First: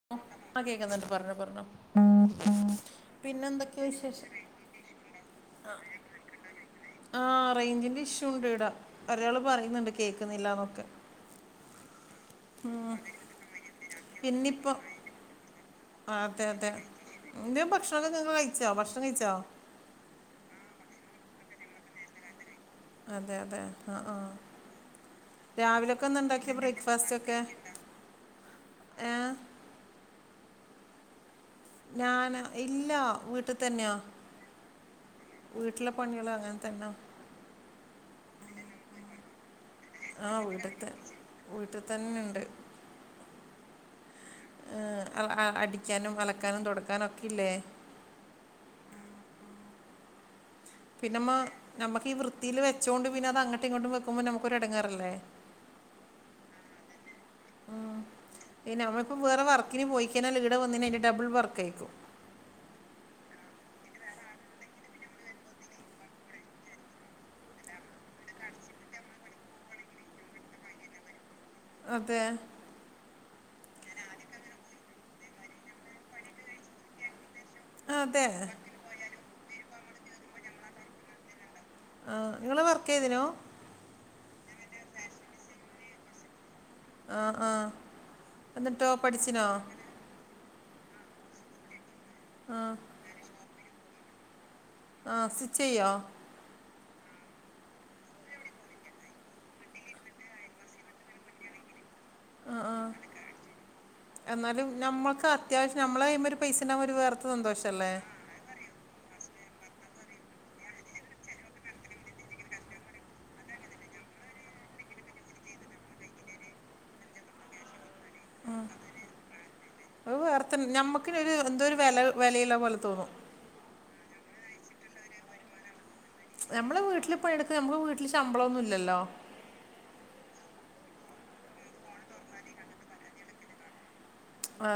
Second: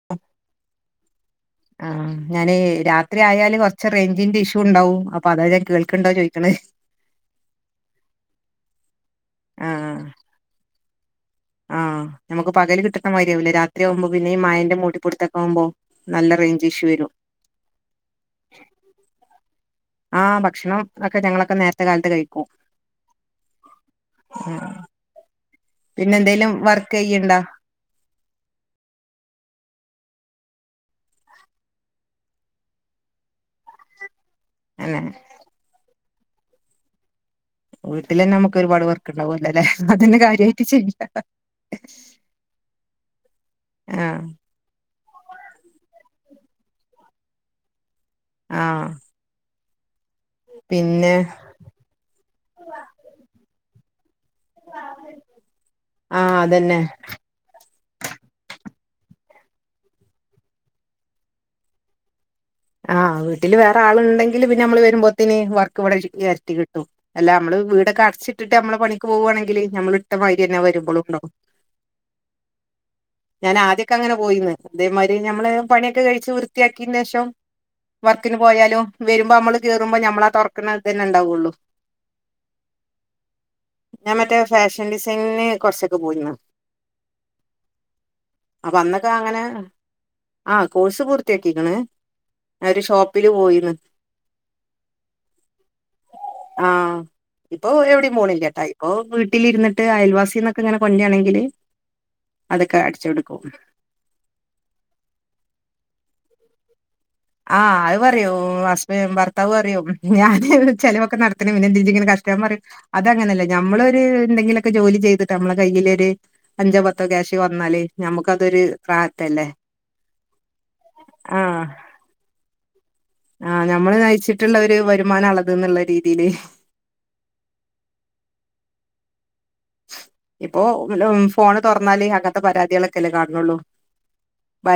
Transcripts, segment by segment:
[inaudible] ആ കേക്കുന്നുണ്ട് പറഞ്ഞോ പറഞ്ഞോ ആഹ് ഞാന് രാത്രി പിന്നെ ആയാല് എന്തൊക്കെയാ കൊറച്ചെ വിശേഷം റെയ്ഞ്ചിന്റെ ഇഷ്യൂണ്ടാവും അപ്പൊ അതാ ഞാൻ കേൾക്ക്ണ്ടോ ചോയ്ക്ക്ണെ? ആഹ് റെയ്ഞ്ചിന്റെ ഇഷ്യൂണ്ട്ടെ ഒരാള് പറയ്ന്ന്ണ്ട് ആഹ് കേക്ന്നില്ലാന്നൊക്കെ ആഹ് ഞമ്മക്ക് പകല് കിട്ട്ണ മാരിയാവൂല രാത്രിയാവുമ്പോ പിന്നെ ഈ മഴെന്റെ മൂടിപ്പുടുത്തൊക്കാവുമ്പോ ആഹ് അതെ അതെ ഇന്റെ ഭക്ഷണൊക്കെ ങ്ങള് കഴിച്ചോ? ഭക്ഷണം കഴിച്ചോ? ആഹ് ഭക്ഷണം ഒക്കെ ഞങ്ങളൊക്കെ നേരത്തെ കാലത്തെ കഴിക്കും അതെ അതെ ആഹ ആഹ് ഉം. പിന്നെ രാവിലെക്കെന്താ എന്തേലും ഇണ്ടാക്കിയെ വർക്ക് ചെയ്യ്ണ്ടാ ബ്രേക്ക്ഫാസ്റ്റൊക്കെ? ഏഹ്? ഞാനോ? ഇല്ല്യ വീട്ട് തന്നെയാ എന്നെ? വീട്ടിലെ പണിയള് അങ്ങനെതന്നാ വീട്ട്ലെന്നെ അമ്മക്കൊരുപാട് വർക്ക്ണ്ടാവൊല്ലലെ അതന്നെ കാര്യായിട്ട് ചെയ്യാ വീട്ട്തെന്നെണ്ട് ആഹ് ഏഹ് അ അടിക്കാനും, അലക്കാനും, തൊടക്കാനൊക്കില്ലേ? ആഹ് പിന്നെ പിന്നെമ്മ നമ്മക്കീ വൃത്തീല് വെച്ചോണ്ട് പിന്നത് അങ്ങട്ട്ങ്ങോട്ടും വെക്കുമ്പോ നമ്മക്കൊരു എടങ്ങേറല്ലേ? ആഹ് അതന്നെ ഉം പിന്നെ നമ്മള്പ്പൊ വേറെ വർക്കിന് പോയിക്കഴിഞ്ഞാല് ഈടെ വന്ന്നെ അയിന്റെ ഡബ്ൾ വർക്കെക്കും ആഹ് വീട്ടില് വേറെ ആള്ണ്ടെങ്കില് പിന്നമ്മള് വെരുമ്പോത്തിന് വർക്ക് വ്ടെ എരട്ടി കിട്ടും എല്ലാ അമ്മള് വീടൊക്കെ അട്ച്ചിട്ടിട്ട് മ്മളെ പണിക്ക് പോവാണെങ്കില് ഞമ്മള് ഇട്ടമാരിയെന്നെ വെരുമ്പൊളുണ്ടാവും അതെ ഞാനാദ്യൊക്കെ അങ്ങനെ പോയീന്ന് ഇതേമാരി ഞമ്മളെ പണിയൊക്കെ കഴിച്ച് വൃത്തിയാക്കീന്റേഷം ആ, അതെ വർക്കിന് പോയാലും വെരുമ്പോ അമ്മള് കേറുമ്പോ ഞമ്മളാ തൊർക്ക്ണെ ഇതന്നെണ്ടാവൊള്ളൂ ആഹ് ഇങ്ങള് വർക്കെയ്തിനു? ഞാ മറ്റെ ഫാഷൻ ഡിസൈനിങ്ങ്ന് കൊറച്ചൊക്കെ പോയിന്ന് ആഹ് ആഹ് അപ്പൊ എന്നട്ടോ അന്നൊക്കെ അങ്ങനെ പട്ച്ചിനൊ? ആഹ് കോഴ്സ് പൂർത്തിയാക്കിക്ക്ണ് ആ ഞാ ഒരു ഷോപ്പില് പോയിന്ന് ആഹ് സ്റ്റിച്ചെയ്യോ? ആഹ് ഇപ്പൊ ഒ എവ്ടിം പോണില്ല്യാട്ടോ ഇപ്പൊ വീട്ടിലിരിന്ന്ട്ട് അയൽവാസിന്നൊക്കെങ്ങെനെ കൊൺണ്ട്രാണെങ്കില് ആ ആ അതെക്കെ അട്ച്ചൊട്ക്കും എന്നാലും നമ്മക്ക് അത്യാവിശ്യം നമ്മളെ കയ്യ്മ്മേ ഒരു പൈസെണ്ടാവുമ്പോ ഒരു വേറെ ആഹ് അഹ് പറയൂ ഹസ്ബെ ഭർത്താ വ് പറയും ഞാന് ചെലവൊക്കെ നടത്ത്ണെ പിന്നെന്തിന് ഇജ്ജ്ങ്ങെനെ കഷ്ട ഞാ പറയും അതങ്ങനല്ലേ നമ്മളൊരു എന്തെങ്കിലൊക്കെ ജോലി ചെയ്ത്ട്ട് നമ്മളെ കയ്യിലൊര് അഞ്ചോ പത്തോ ക്യാഷ് വന്നാല് ഞമ്മക്ക് അതൊരു റാഹത്തല്ലേ? അഹ് വേറെത്തന്നെ ഞമ്മക്കെന്നൊരു എന്തോ ആഹ് ഒരു വെല വെലയിള്ള പോലെ തോന്നും ആഹ് ഞമ്മള് നയ്ച്ചിട്ട്ള്ള ഒരു വരുമാനാള്ളെത് എന്ന്ള്ള രീതീല് നമ്മള് വീട്ടിലിപ്പം എട്ക്കാ നമ്മക്ക് വീട്ടില്പ്പം ശമ്പളൊന്നുല്ലല്ലോ? ഇപ്പൊ പിന്നെ ഫോണ് തൊർന്നാല് അങ്ങത്തെ പരാതികളൊക്കെല്ലേ കാൺണൊള്ളൂ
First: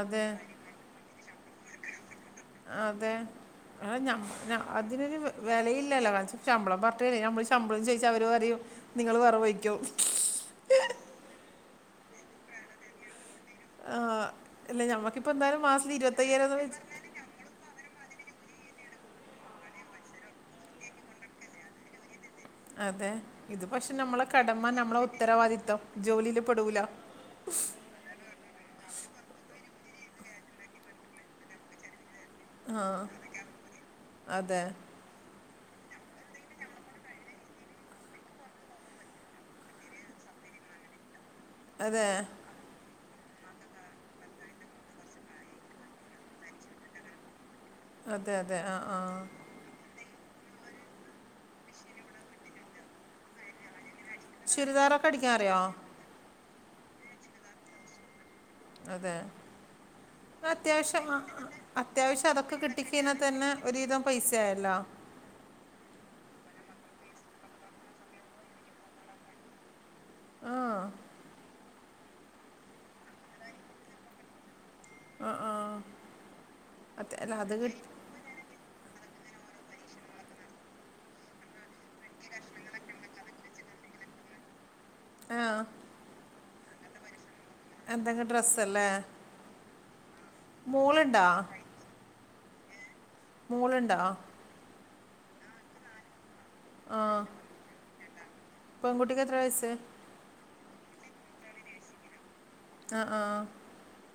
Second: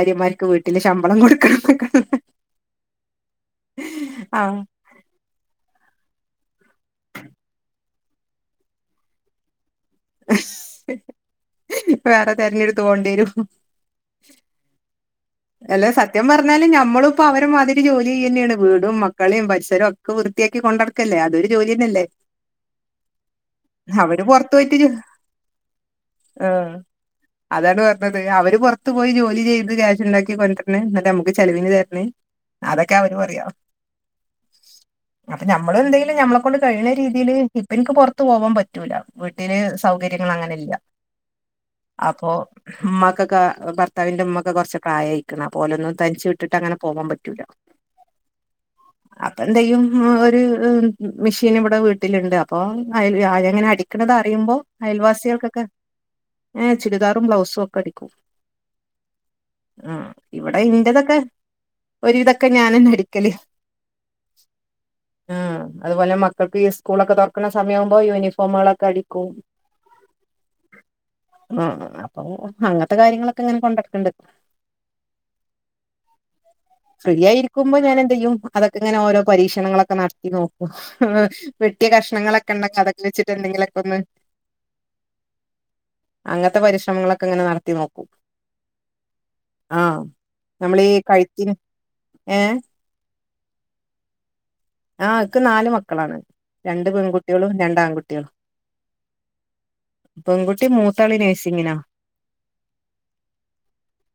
അതെ വീട്ടില് ശമ്പളം കൊടുക്കണന്നൊക്കെ അതെ ആഹ് ഞമ്മ ആഹ് [unintelligible] അത് ഇതിനൊരു വെലയില്ലല്ലോ ശമ്പളം [unintelligible] നമ്മള് ശമ്പളം ചോയിച്ചാ അവര് പറയും നിങ്ങള് വേറെ പോയ്ക്കോ വേറെ തെര്ഞ്ട്ത്ത് പോണ്ടിയെരും ആഹ് അല്ല ഞമ്മക്കിപ്പെന്തായാലും മാസം ഇരുവത്തയ്യായിരൊന്ന് വെച്ച് പ്പൊ അവരെമാതിരി ജോലി ചെയ്യെന്നേണ് വീടും, മക്കളിം, പരിസരോ ഒക്കെ വൃത്തിയാക്കി കൊണ്ടട്ക്കല്ലേ അതൊരു ജോലിന്നെല്ലെ? അതെ ഇത് പക്ഷെ നമ്മളെ പുറത്തു കടമ പോയിട്ട് ജോ നമ്മളെ ഉത്തരവാദിത്തം ജോലില് ആഹ് പെടൂല അതാണ് പറഞ്ഞത് അവര് പുറത്ത് പോയി ജോലി ചെയ്ത് ക്യാഷ് ഇണ്ടാക് കൊണ്ടന്ന് എന്നിട്ട് നമ്മുക്ക് ചെലവിന് തരണ് ആ അതൊക്കെ അവര് പറയ അതെ അപ്പൊ ഞമ്മള് എവിടേലും ഞമ്മളെ കൊണ്ട് കഴിയണ രീതിയിയില് ഇപ്പ എനിക്ക് പൊറത്ത് പോവാൻ പറ്റൂല വീട്ടില് സൗകര്യങ്ങള് അങ്ങന് ഇല്ല അതെ അപ്പൊ ഉമ്ക്കൊക്കെ ഭർത്താവിന്റെ ഉമ്മക്കെ കുറച്ച് പ്രായയായി ക്കെന്നാപോലൊന്നും തനിച്ച് വിട്ടിട്ട് അങ്ങനെ പോവാൻ പറ്റൂല അതെ അതെ ആഹ് ആഹ് എന്തേയ്യും ഒരു മെഷീൻ ഇവിടെ വീട്ടിലിണ്ട് അപ്പൊ അങ്ങനെ അടിക്കണത് ദാ അറിയുമ്പോ ചുരിദാറൊക്കെ അടിക്കാൻ അറിയോ അയൽവാസികൾക്കൊക്കെ ഏഹ് ചുരിദാറും ബ്ലൗസും ഒക്കെ അടിക്കും അതെ ആഹ് ഇവിടെ അത്യാവശ്യം ഇന്റതൊക്കെ അത്യാവശ്യം ഒരുവിതൊക്കെ അതൊക്കെ ഞാനന്നെ കിട്ടിക്കഴിഞ്ഞാ അടിക്കല് തന്നെ ഒരുവിധം പൈസയല്ലോ ആഹ് അതുപോലെ മക്കൾക്ക് ഈ ഈ സ്കൂളൊക്കെ തൊറക്കണ സമയവുമ്പോ യൂനിഫോമുകളൊക്കെ അടിക്കും ആഹ് ആഹ് ആഹ് അപ്പൊ അങ്ങനത്തെ കാര്യങ്ങളൊക്കെ ഇങ്ങനെ കൊണ്ടടക്കണ്ട് ആ ആ ഫ്രീ അത്യ- അല്ല അത് ആയിരിക്കുമ്പോ കിട്ടി ഞാൻ എന്ത് യ്യും അതൊക്കെ ഇങ്ങനെ ഓരോ പരീക്ഷണങ്ങളൊക്കെ നടത്തി നോക്കും ആഹ് വെട്ടിയ കഷ്ണങ്ങളൊക്കെ ഉണ്ടെങ്കി അതൊക്കെ വെച്ചിട്ട് എന്തെങ്കില്ക്കെ ഒന്ന് ആഹ് അങ്ങനത്തെ പരിശ്രമങ്ങളൊക്കെ ഇങ്ങനെ നട എന്തെങ്കി ഡ്രസ്സല്ലേ ആഹ് നമ്മളീ മോളുണ്ടോ കഴുത്തിന് ഏഹ് മോളിണ്ടാ ആഹ് ഇക്ക് നാല് മക്കളാണ് രണ്ട് ആ പെൺകുട്ടികളും രണ്ട് ആൺകുട്ടികളും പെൺകുട്ടിക്ക് എത്ര വയസ്സ് പെൺകുട്ടി മൂത്താള് നേഴ്സിങ്ങിനാ ആഹ് ആഹ്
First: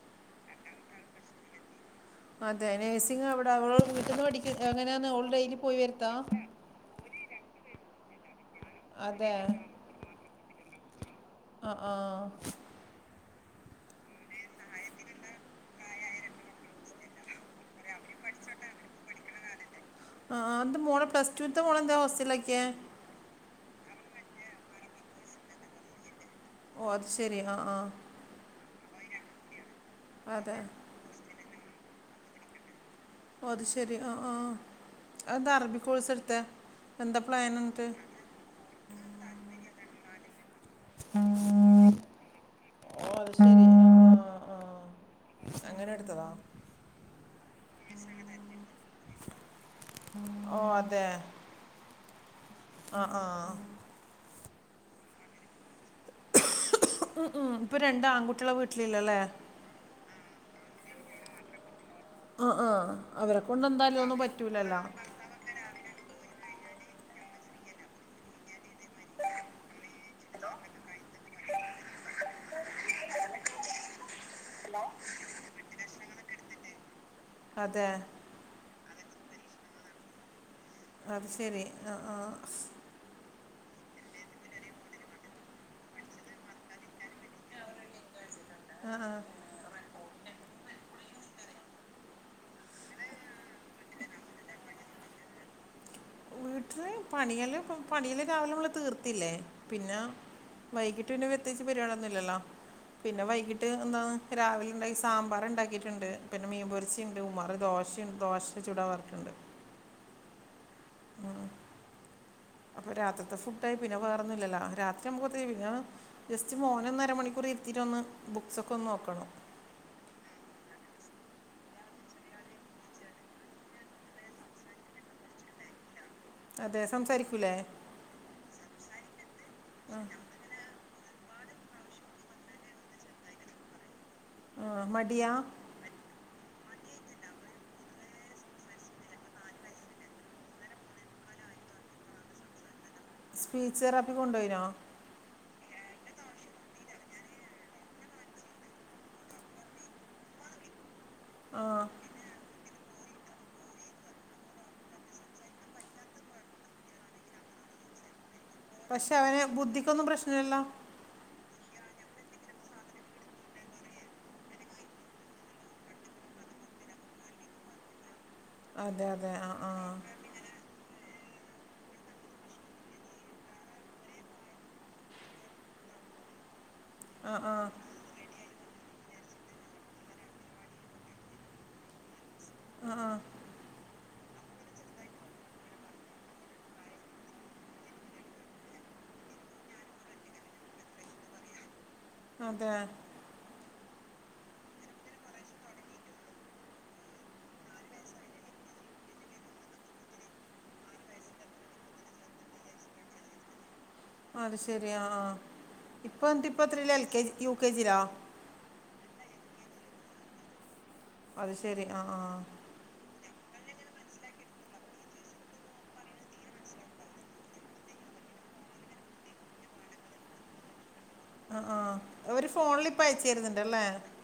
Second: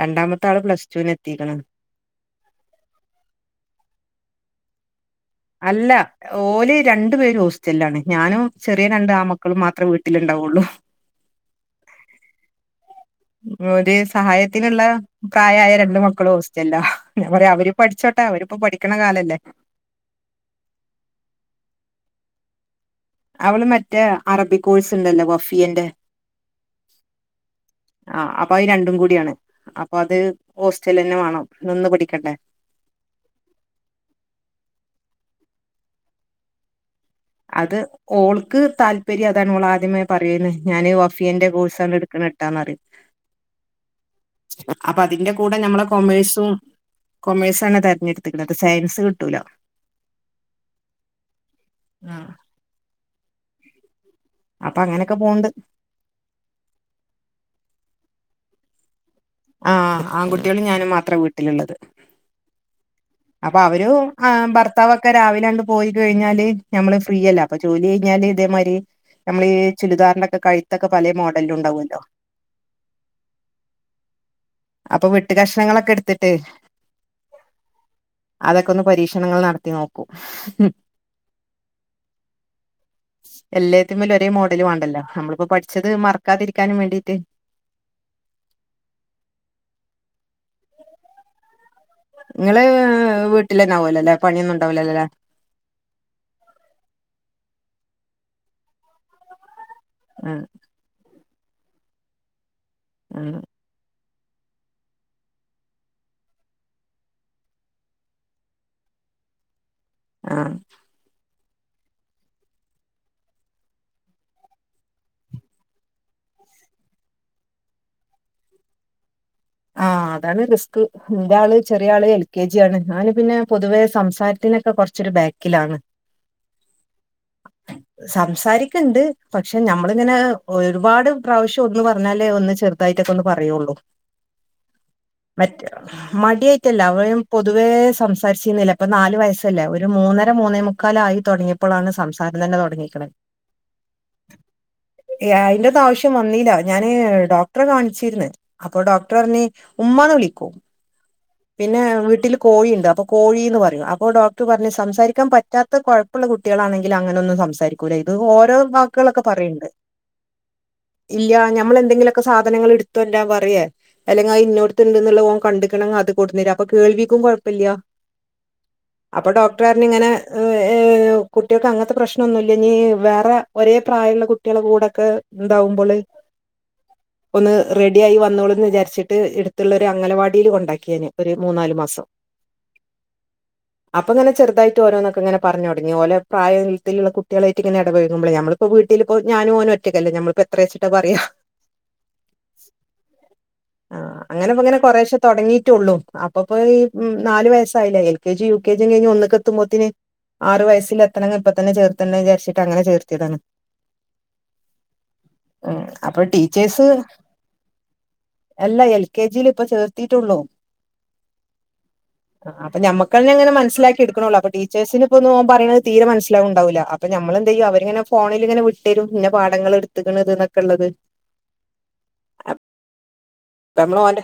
രണ്ടാമത്തെ ആള് പ്ലസ്ടുന് എത്തിക്ക്ണ് അതെ നേഴ്സിങ് എവിടെ അവ് വീട്ടീന്ന് പഠിക്ക എങ്ങനെയന്ന് അവൾ ഡൈ അല്ല ഓല് രണ്ടു പേരും ഹോസ്റ്റലിലാണ് ഞാനും ചെറിയ രണ്ട് അതെ ആൺമക്കളും മാത്രം വീട്ട ട്ടിൽ ഉണ്ടാവുള്ളൂ ആഹ് ആഹ് ഒരു സഹായത്തിനുള്ള പ്രായായ രണ്ട് മക്കളും ഹോസ് ചല്ലോ ഞാപറയാ അവര് പഠിച്ചോട്ടെ അവരിപ്പപഠിക്കണ കാലല്ലേ അഹ് ആഹ് എന്താ മോളെ പ്ലസ്ടുത്തെ മോളന്താ ഹോസ്റ്റലാക്കിയെ അവള് മറ്റേ അറബി കോഴ്സ്ണ്ടല്ലോ വഫിയന്റെ ഓ അത് ശരി ആ ആ ആഹ് അപ്പൊ അത് രണ്ടും കൂടിയാണ് അപ്പൊ അത് അതെ ഹോസ് റ്റലന്നെ വാണം നിന്ന് പടിക്കണ്ടേ ഓ അത് ശെരി ആഹ് ആഹ് അഹ് എന്താ അറബികോഴ്സെടുത്തെ അത് ഓൾക്ക് താല്പര്യം അതാണ് ഓൾ ആദ്യമേ പറയീന്ന് ഞാന് വഫിയന്റെ കോഴ്സാണ് ഇടുക്കണട്ടാന്നറിയും ഓ അത് ശരി ആ ആ ആ അപ്പൊ അതിന്റെ കൂടെ ഞമ്മളെ അങ്ങനെ എടുത്തതാ കൊമേഴ്സും കൊമേഴ്സ ആണ് തിരഞ്ഞെടുത്ക്ക്ണ് സയൻസ് കിട്ടൂലാ ഓ അതെ ആഹ് ആഹ് ആഹ് അപ്പൊ അങ്ങനൊക്കെ പൊണണ്ട് ആഹ് ആഹ് ഇപ്പൊ രണ്ടാൺകുട്ടികളാ വീട്ടില് ഒള്ളല്ലെ ആഹ് ആൺകുട്ടികളും ഞാനും മാത്ര വീട്ടിലുള്ളത് ആഹ് ആഹ് അവരെക്കൊണ്ട് എന്താലും ഒന്നും പറ്റൂലല്ലോ ക്കെ രാവിലങ്ങണ്ട് പോയി കഴിഞ്ഞാല് നമ്മള് ഫ്രീയല്ലേ അപ്പൊ ജോലി കഴിഞ്ഞാല് ഇതേമാരി നമ്മളീ ചുരിദാറിന്റെക്കെ കഴുത്തൊക്കെ പല മോഡലിലും ഉണ്ടാവോല്ലോ അപ്പൊ വെട്ട്കഷ്ണങ്ങളൊക്കെടുത്തിട്ട് അതെ അതൊക്കെ ഒന്ന് പരീക്ഷണങ്ങൾ നടത്തി നോക്കൂ [unintelligible] അത് ശെരി ആഹ് ആഹ് എല്ലാത്തിൻമലും ഒരേ മോഡലും വേണ്ടല്ലോ നമ്മളിപ്പോ പഠിച്ചത് മറക്കാതിരിക്കാനും വേണ്ടിട്ട് ആഹ് ആഹ് ങ്ങള് വീട്ടിലന്നെആവോലോലേ പണിയൊന്നുംണ്ടാവൂലല്ലേ പണിയല്ലാ പണിയൽ രാവിലെമ്മൾ തീർത്തില്ലേ പിന്നെ ആഹ് വൈകിട്ട് പിന്നെ പ്രതേയ്ച്ച് പണിയൊന്നില്ലല്ലോ പിന്നെ ആഹ് വൈകിട്ട് ട്ട് എന്താണ് രാവിലെണ്ടാക്കിയസാമ്പാർണ്ടാക്കിട്ടുണ്ട് പിന്നെ മീൻപൊരിച്ചിണ്ട് ഉമാർ ദോശണ്ട് ദോശ് ചൂടാവാർക്കുണ്ട് ആഹ് അപ്പൊ രാത്രിത്തെ ഫുഡ് ആയി പിന്നെ വേറന്നൊല്ലല്ലോ രാത്രി നമ്മക്ക് [unintelligible] ജസ്റ്റ് മോനെ ഒന്നര മണിക്കൂർ ഇരുത്തിയിട്ടൊന്ന് ബുക്സൊക്കെ ഒന്ന് നോക്കണം ആഹ് അതാണ് റിസ്ക് ന്റാള് ചെറിയ ആള് എൽ കെ ജി ആണ് അവന് പിന്നെ പൊതുവെ സംസാരത്തിനൊക്കെ കുറച്ച് ച്ചൊരു ബാക്കിലാണ് അതെ സംസാരിക്കൂല്ലേ സംസാരിക്ണ്ട് പക്ഷെ നമ്മളിങ്ങനെ ഒരുപാട് പ്രാവശ്യം ഒന്ന് പറഞ്ഞാലേ ഒന്ന് ചെർ തായിട്ടൊക്കെ ഒന്ന് പറയുള്ളൂ ആഹ് മ മറ്റ മടിയായിട്ടല്ല അവൻ പൊതുവേ സംസാരിച്ചിന്നില്ല ഇപ്പൊ നാല് വയസല്ലേ ഒരു മൂന്നര മൂന്നേമു ക്കാല ആയി തുടങ്ങിയപ്പോളാണ് സംസാരം തന്നെ തുടങ്ങിക്ണ് സ്പീച്റാപ്പി കൊണ്ടുവോയ്നോ അതിന്റെ ആവശ്യം വന്നില്ല ഞാന്‍ ഡോക്ടറെ കാണിച്ചിരുന്നു ഡോക്ടര്‍ ചോദിച്ചു ഉമ്മാ എന്ന് വിളിക്കണോ? ആ വീട്ടിൽ കോഴിയുണ്ട് അപ്പൊ കോഴിന്ന് പറയും അപ്പൊ ഡോക്ടർ പറഞ്ഞു സംസാരിക്കാൻ പറ്റാത്ത കുട്ടി അല്ല സംസാരിക്കാൻ പറ്റാത്ത കുട്ടികളാണെങ്കിൽ അങ്ങനൊന്നും സാരിക്കില്ല ഓരോ പക്ഷെ വാക്കുകളൊക്കെ അവന് പറയണ്ട് ബുദ്ധിക്കൊന്നും പ്രശ്നമില്ലല്ലോ ഇല്ല നമ്മൾ എന്തെങ്കിലും സാധനങ്ങൾ എടുത്തു കൊണ്ട് വരാൻ പറഞ്ഞാൽ അല്ലെങ്കിൽ ആഹ് ഇന്നോടത്തുണ്ടന്നുള്ള പോ കണ്ട കണെിൽ അത് കൊടുരാം അപ്പ കേൾവിക്കും കുഴപ്പമില്ല അതെ അപ്പൊ അതെ ആ ആ ഡോക്ടർാര ഇങ്ങനെ കുട്ടികൾക്ക് അങ്ങനത്തെ പ്രശ്നംന്നുമല്ല ഇനി വേറെ ഒരേ പ്രായമുള്ള കുട്ടികള കൂടെൊക്കെ എന്താവുമ്പോള് ആ ആ ഒന്ന് റെഡി ആായി വന്നോളൂന്ന് വിചാരിച്ചിട്ട് എടുത്തുള്ള ഒരു അംഗലവാടിൽ കൊണ്ടാക്കിയന് ഒരു മൂന്നാല് മാസം ആഹ് ആഹ് [inaudible] അപ്പൊ ഇങ്ങെ ചെറുതായിട്ട് ഓരോൊക്കെങ്ങനെ പറഞ്ഞ തുടങ്ങിഓല പ്രായത്തിലുള്ള കുട്ടികളായിട്ട് ഇങ്ങന ഇടപൊക്കുമ്പളേ നമ്മള് ഇപ്പ വീട്ടിൽ പോ ഞാനൻ പോകും ഒറ്റക്കല്ല ഞമ്മിപ്പോ എത്രയച്ചിട്ട പറയാുക അതെ ആ്ഹ് അങ്ങനെപ്പ ഇങ്ങനെ കൊറെേശെ തുടങ്ങിയിട്ടുള്ളൂ അപ്പപ്പയീ ന്നാല് വയസ്സായില്ലേ L K G, U K gym കയ്ഞ്ഞ് ഒന്ന്ക്കത്തുമ്പോത്തിന്. ആറ് വയസിൽ എത്തണെങ്കി ഇപ്പൊ തന്നെ ചേർത്തണ്ടേ വിചാരിച്ചീട്ട് അങ്ങനെ ചേർത്തിതാണ്. അത് ശെരിയാ, ആഹ് ഉം അപ്പൊ ഇപ്പം ഇന്നിട്ട് ഇപ്പത്രേല L K G U K G ലാ? അല്ലാഎൽ കെ ജിയില് ഇപ്പ ചേർത്തീട്ടൊള്ളൂ അത് ശെരി ആഹ് ആഹ് അപ്പ ഞമ്മക്കന്നെങ്ങനെ മൻസിലാക്ക്യട്ക്കണോള്ളു അപ്പ ടീച്ചേഴ്സിന്പ്പോന്നും ഓം പറനത് തീരെ മൻസിലാവ്ണ്ടാവൂല. അപ്പൊ ഞമ്മളെന്തെയ്യും അവരിങ്ങനെ ഫോണിലിങ്ങനെ വ്ട്ടരും ഇന്ന പാടങ്ങള്ട്ത്ത്ക്ക്ണത് ന്നക്കള്ളത്. അ ആഹ് അവര് ഫോൺല് പ്പയ്ച്ചര്ന്ന്ണ്ട്ലെ? നമ്മള് ഓന്റെ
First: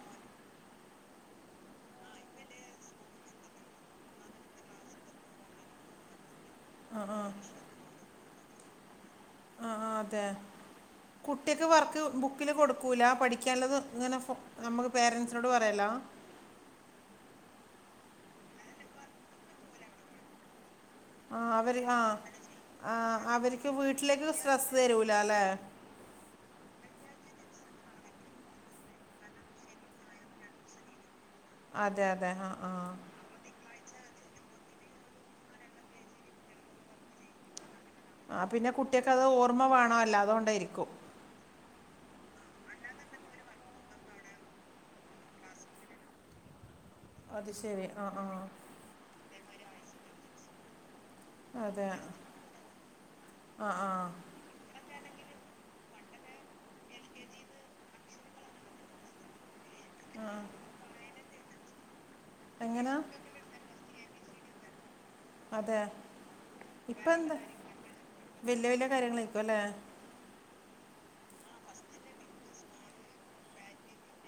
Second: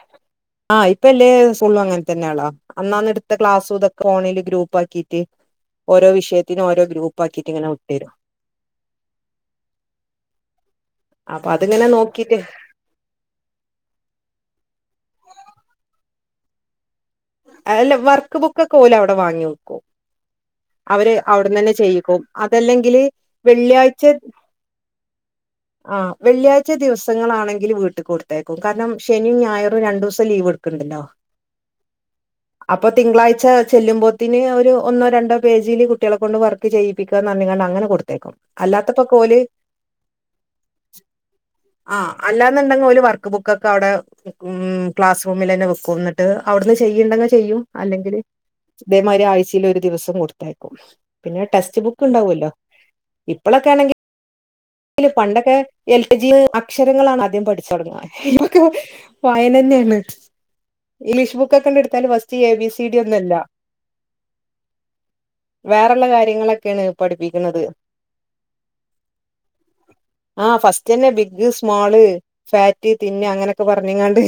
ആഹ് ഇപ്പയില്ലേ സ്കൂളും അങ്ങനെ തന്നെയാളാ. അന്നാന്ന എടുത്ത ക്ലാസ്, ഇതൊക്കെ ഓൺലൈനിൽ ഗ്രൂപ്പാക്കിറ്റ്, ഓരോ വിഷയ് ഇതിന് ഓരോ ഗ്രൂപ്പ് ആക്കിട്ട് ഇങ്ങനെ വിട്ട് തരും. ആഹ് അതെ, അപ്പൊ കുട്ടിക്ക് അതിങ്ങനെ വർക്ക് നോക്കിട്ട് ബുക്കില് കൊടു ക്കൂലാ പഠിക്കാള്ളത് ഇങ്ങനെ ഫോ ഞമ്മള് പേരൻസ്നോട് പറയലാ? അതല്ല വർക്ക് ബുക്കക്കെ ഓല് അവിടെ വാങ്ങി വെക്കും. അവര് ആ അവിടുന്ന് തന്നെ അവര് ആ ചെയ്യിക്കും ആ അതല്ലെങ്കില് അവർക്ക് വെള്ളിയാഴ്ച വീട്ടിലേക്ക് സ്ട്രെസ് തരൂല അല്ലേ ആഹ് വെള്ളിയാഴ്ച ദിവസങ്ങളാണെങ്കില് വീട്ട്ക്ക് കൊടുത്തേക്കും കാരണം ശനിയും ഞായറും രണ്ടൂസം ലീവ് എട് ക്ക്ട്ണ്ടല്ലോ അതെ അതെ ആ ആ അപ്പൊ തിങ്കളാഴ്ച ചെല്ലുമ്പോത്തിന് അവര് ഒന്നോ രണ്ടോ പേജീല് കുട്ടികളെ കൊണ്ട് വർക്ക് ചെയ്യിപ്പിക്കാന്ന് പറഞ്ഞ്കാണ്ട് അങ്ങനെ കൊടു ആഹ്, പിന്നെ കുട്ടീയക്കത് ഓർമ്മ വേണോ അല്ലോ അതോണ്ടായിരിക്കും. ആഹ് അല്ലാന്ന്ണ്ടെങ്കിൽ ഓല് വർക്ക് ബുക്കക്കെ അവിടെ ഉം ക്ലാസ് റൂമിൽ തന്നെ വെക്കും ഇന്ന് ട്ട് അവിടുന്ന് ചെയ്യ് ഇണ്ടെങ്ക് അത് ചെയ്യും ശരി ആ അല്ലെങ്കില് ആ ഇതേമാതിരി ആഴ്ചയിൽ ഒരു ദിവസം കൊടുത്ത് ണ്ടായിരിക്കും. പിന്നെ ടെക്സ്റ്റ് അതെ ബുക്ക് ഇണ്ടാവുല്ലോ ഇപ്പളെക്കെ ആ ആ ആണെങ്കി ല് പണ്ടൊക്കെ എൽ കെ ജിന്ന് അക്ഷരങ്ങളാണ് ആദ്യം പഠിച്ചൊടങ്ങാ ഇപ്പക്കെ വായനന്നെ മ്, ആ ഇംഗ്ലീഷ് ബുക്കൊക്കെ ണ്ട് എടുത്താൽ ഫസ്റ്റ് എ ബി സി എങ്ങനെ ഡി ഒന്നും അല്ല. അതെ വേറെള്ള കാര്യങ്ങളൊക്കെയാണ് പഠിപ്പിക്ക്ണത്. വല്യ, വല്യാ കാര്യങ്ങള് ആയിരിക്കും അല്ലേ? ആഹ് ഫസ്റ്റ് തന്നെ ബിഗ്, സ്മോള്, ഫാറ്റ്, തിന്ന് അങ്ങനൊക്കെ പറഞ്ഞ്ങ്ങാണ്ട്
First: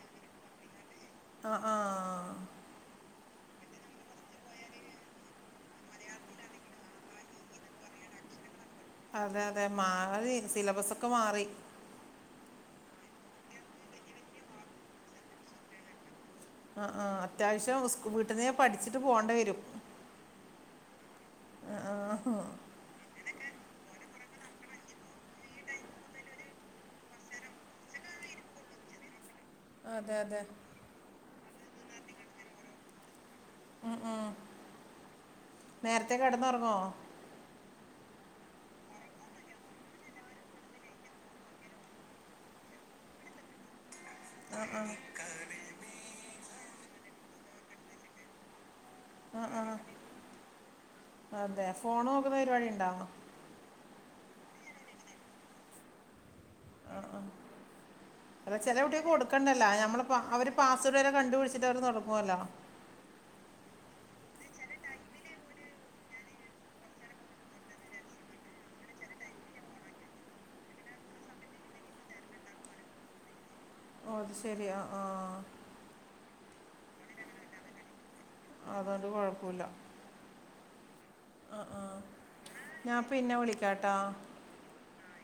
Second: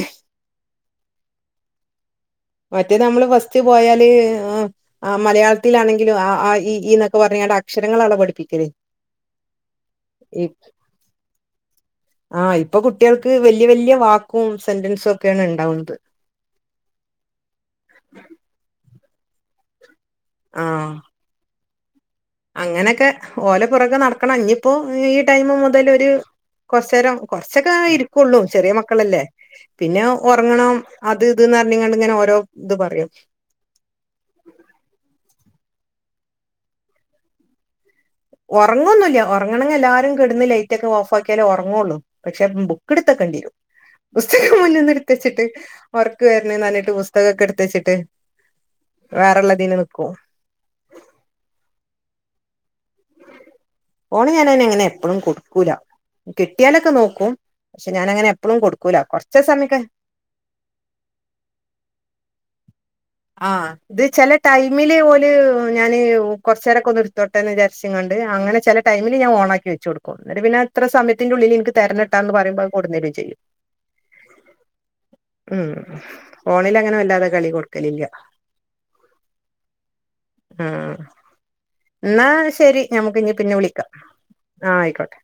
ആഹ് ആഹ് മറ്റേ നമ്മള് ഫസ്റ്റ് പോയാല് ആഹ് ആഹ്, മലയാളത്തിലാണെങ്കിലും അ, ആ, ഇ, ഈ എന്നൊക്കെ പറഞ്ഞാണ്ട് അക്ഷരങ്ങളാണല്ലോ, പഠിപ്പിക്കല്. അതെ, അതെ. മാറി സിലബസ ക്കെ മാറി. ആഹ്, ഇപ്പൊ കുട്ടികൾക്ക് വെല്ല്യ, വെല്ല്യ വാക്കും സെന്റൻസും ഒക്കെയാണ് ഇണ്ടാവ്ണത്. ആഹ് ആഹ് അത്യാവശ്യം സ്കൂവീട്ടന്നന്നേ പഠിച്ചിട്ട് പോണ്ടേരും ആഹ് ആഹ് ആഹ് അങ്ങനൊക്കെ ഓല പൊറകെ നടക്കണം ഈ ടൈമ് മുതല് കൊറച്ചേരം കൊറച്ചൊക്കെ ഇരിക്കുള്ളൂ ചെറിയ മക്കളല്ലേ പിന്നെ അതെ അതെ ഒറങ്ങണം അത് ത് പ റഞ് കാണ്ടിങ്ങനെ ഓരോ ഇത് പറയും ഉം ഉം നേരത്തെ കടന്ന് റങ്ങോ? ഉറങ്ങൊന്നുല്ല ഒറങ്ങണെങ്കില് എല്ലാരും കിടന്ന് ലൈറ്റോക്കെ ഓഫ് ആക്കിയാലേ ഉറങ്ങൊള്ളൂ. പക്ഷെ ബുക്ക് എടുത്തകണ്ണ്ടിയെരും പുസ്തകം മുന്ന്ന്ന് ഇടുത്തച്ചിട്ട്. ഒറക്ക് വരണ് പറഞ്ട്ട് പുസ്തകൊക്കെ ഇ ട് ത്തച്ചിട്ട് വേറെള്ളതിന് ന്നിക്കും. അതെ ഫോൺ നോക്കുന്ന പരിപാടി ഇണ്ട. ഫോണ് ഞാനങ്ങനെ എപ്പളും കൊടുക്കൂല. കിട്ടിയാലൊക്കെ നോക്കും പക്ഷെ ഞാനങ്ങനെ അല്ല എപ്പഴും ചെല കൊടുക്കൂല കുട്യാക്ക് കൊറച്ച് കൊടുക്കണ്ടല്ലോ സമയൊക്കെ ന്നമ്മ അവര് പാസ്വേടൊക്കെ കണ്ട്പിടിച്ചിട്ട് അവര് തൊടങ്ങൊലോ? ആഹ് ഇത് ചെല ടൈമില് ഓല് ഞാാന് കൊറച്ചേരൊക്കെ ന്ന് ഇട്ത്തോട്ടേന്ന് വിചാരിച്ച്കാണ്ട് അങ്ങനെ ചെല ടമിൽ ഞാ ഓണാക്കി വെച്ച് കൊടുക്കൂ എന്ന ടൈമിന് ഞാൻ ഓണാക്കി വെചൊടുക്കും പിന്നെത്ര സമയത്തിന്റെള്ളിൽ ഇൻക് ക്ക് തരണ ട്ടൊന്ന് പറുമ്പോ കൊടുന്നേരും ചെയും. ഓ അത് ശരി ആ ആ ഉം ഫോണിലങ്ങനെ വല്ലാതെ കളി കൊടുക അതോണ്ട് കൊഴപ്പുല്ല ഉം ഇന്നാ ശെരി ഞാൻ ഞമുക്ക് ഇനി പിന്നെ വിളിക്കാം വിളിക്കാട്ടോ ആഹ് ആയിക്കോട്ടെ.